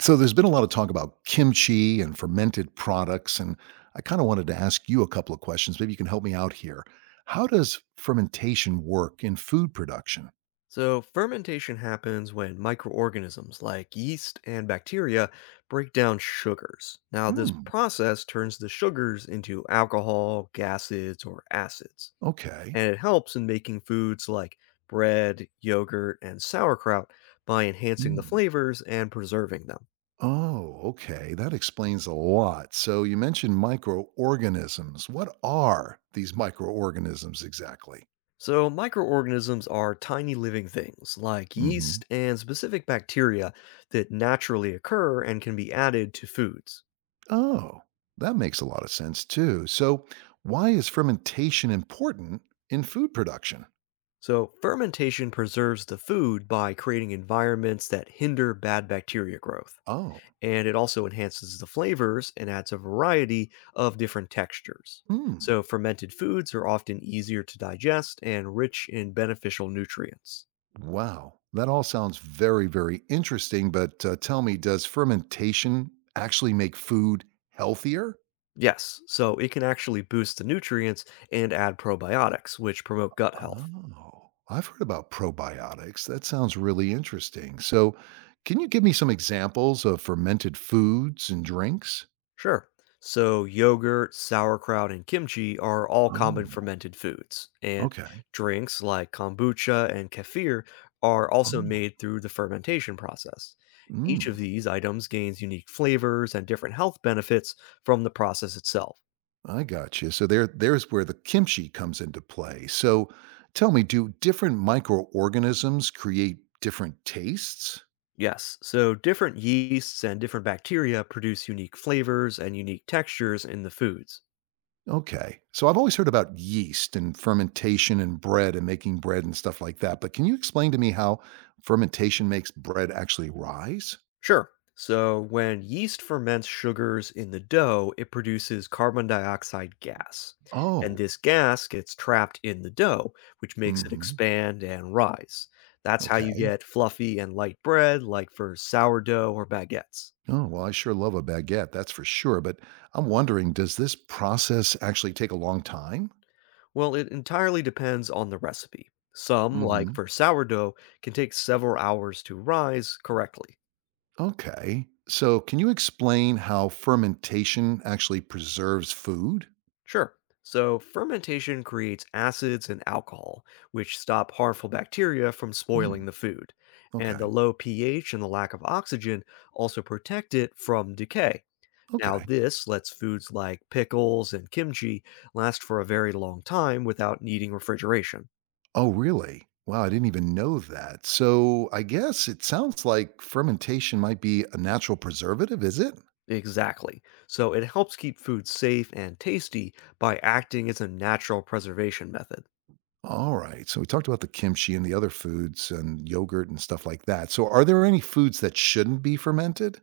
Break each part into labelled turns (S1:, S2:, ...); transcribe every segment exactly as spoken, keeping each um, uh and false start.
S1: So there's been a lot of talk about kimchi and fermented products, and I kind of wanted to ask you a couple of questions. Maybe you can help me out here. How does fermentation work in food production?
S2: So, fermentation happens when microorganisms like yeast and bacteria break down sugars. Now, this
S1: Hmm.
S2: process turns the sugars into alcohol, gases, or acids,
S1: Okay.
S2: and it helps in making foods like bread, yogurt, and sauerkraut by enhancing the
S1: Hmm.
S2: flavors and preserving them.
S1: Oh, okay. That explains a lot. So you mentioned microorganisms. What are these microorganisms exactly?
S2: So, microorganisms are tiny living things like
S1: Hmm.
S2: yeast and specific bacteria that naturally occur and can be added to foods.
S1: Oh, that makes a lot of sense too. So why is fermentation important in food production?
S2: So, fermentation preserves the food by creating environments that hinder bad bacteria growth.
S1: Oh,
S2: And it also enhances the flavors and adds a variety of different textures.
S1: hmm.
S2: So, fermented foods are often easier to digest and rich in beneficial nutrients.
S1: Wow. That all sounds very, very interesting, but uh, tell me, does fermentation actually make food healthier?
S2: Yes, so it can actually boost the nutrients and add probiotics, which promote gut health.
S1: Oh, I've heard about probiotics. That sounds really interesting. So, can you give me some examples of fermented foods and drinks?
S2: Sure. So, yogurt, sauerkraut, and kimchi are all common
S1: Oh,
S2: fermented foods, and
S1: okay.
S2: drinks like kombucha and kefir are also
S1: Oh,
S2: made through the fermentation process. Each
S1: mm,
S2: of these items gains unique flavors and different health benefits from the process itself.
S1: I got you. So there, there's where the kimchi comes into play. So, tell me, do different microorganisms create different tastes?
S2: Yes, so different yeasts and different bacteria produce unique flavors and unique textures in the foods.
S1: Okay. So I've always heard about yeast and fermentation and bread and making bread and stuff like that. But can you explain to me how fermentation makes bread actually rise?
S2: Sure. So, when yeast ferments sugars in the dough, it produces carbon dioxide gas. And
S1: Oh,
S2: this gas gets trapped in the dough, which makes it
S1: hmm.
S2: expand and rise. That's how you
S1: Okay.
S2: get fluffy and light bread, like for sourdough or baguettes.
S1: Oh, well, I sure love a baguette, that's for sure. But I'm wondering, does this process actually take a long time?
S2: Well, it entirely depends on the recipe. Some, like
S1: Hmm.
S2: for sourdough, can take several hours to rise correctly.
S1: Okay. So can you explain how fermentation actually preserves food?
S2: Sure. So, fermentation creates acids and alcohol, which stop harmful bacteria from spoiling
S1: Hmm.
S2: the food. And the
S1: Okay.
S2: low pH and the lack of oxygen also protect it from decay. Now,
S1: Okay.
S2: this lets foods like pickles and kimchi last for a very long time without needing refrigeration.
S1: Oh, really? Wow, I didn't even know that. So I guess it sounds like fermentation might be a natural preservative, is it?
S2: Exactly. So, it helps keep food safe and tasty by acting as a natural preservation method.
S1: All right. So we talked about the kimchi and the other foods and yogurt and stuff like that. So are there any foods that shouldn't be fermented?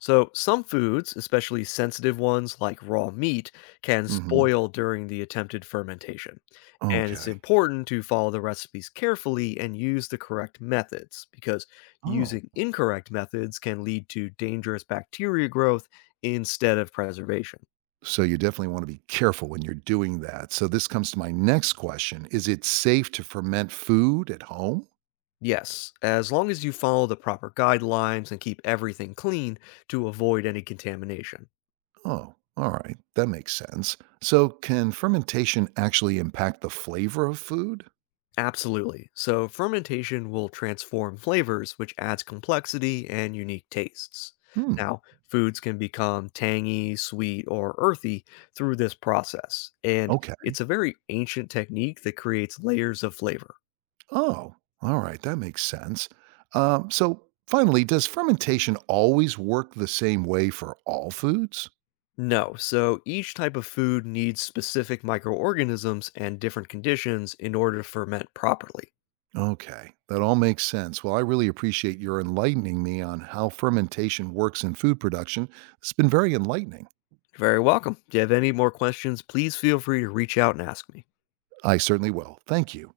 S2: So, some foods, especially sensitive ones like raw meat, can
S1: Hmm.
S2: spoil during the attempted fermentation. And it's
S1: Okay.
S2: important to follow the recipes carefully and use the correct methods because
S1: Oh,
S2: using incorrect methods can lead to dangerous bacteria growth instead of preservation.
S1: so you definitely want to be careful when you're doing that. So this comes to my next question. Is it safe to ferment food at home?
S2: Yes, as long as you follow the proper guidelines and keep everything clean to avoid any contamination.
S1: Oh, all right. That makes sense. So can fermentation actually impact the flavor of food?
S2: Absolutely. So, fermentation will transform flavors, which adds complexity and unique tastes.
S1: Hmm.
S2: Now, foods can become tangy, sweet, or earthy through this process, and
S1: Okay.
S2: it's a very ancient technique that creates layers of flavor.
S1: Oh, all right. That makes sense. Um, so, finally, does fermentation always work the same way for all foods?
S2: No, so each type of food needs specific microorganisms and different conditions in order to ferment properly.
S1: Okay. That all makes sense. Well, I really appreciate your enlightening me on how fermentation works in food production. It's been very enlightening.
S2: You're very welcome. If you have any more questions, please feel free to reach out and ask me.
S1: I certainly will. Thank you.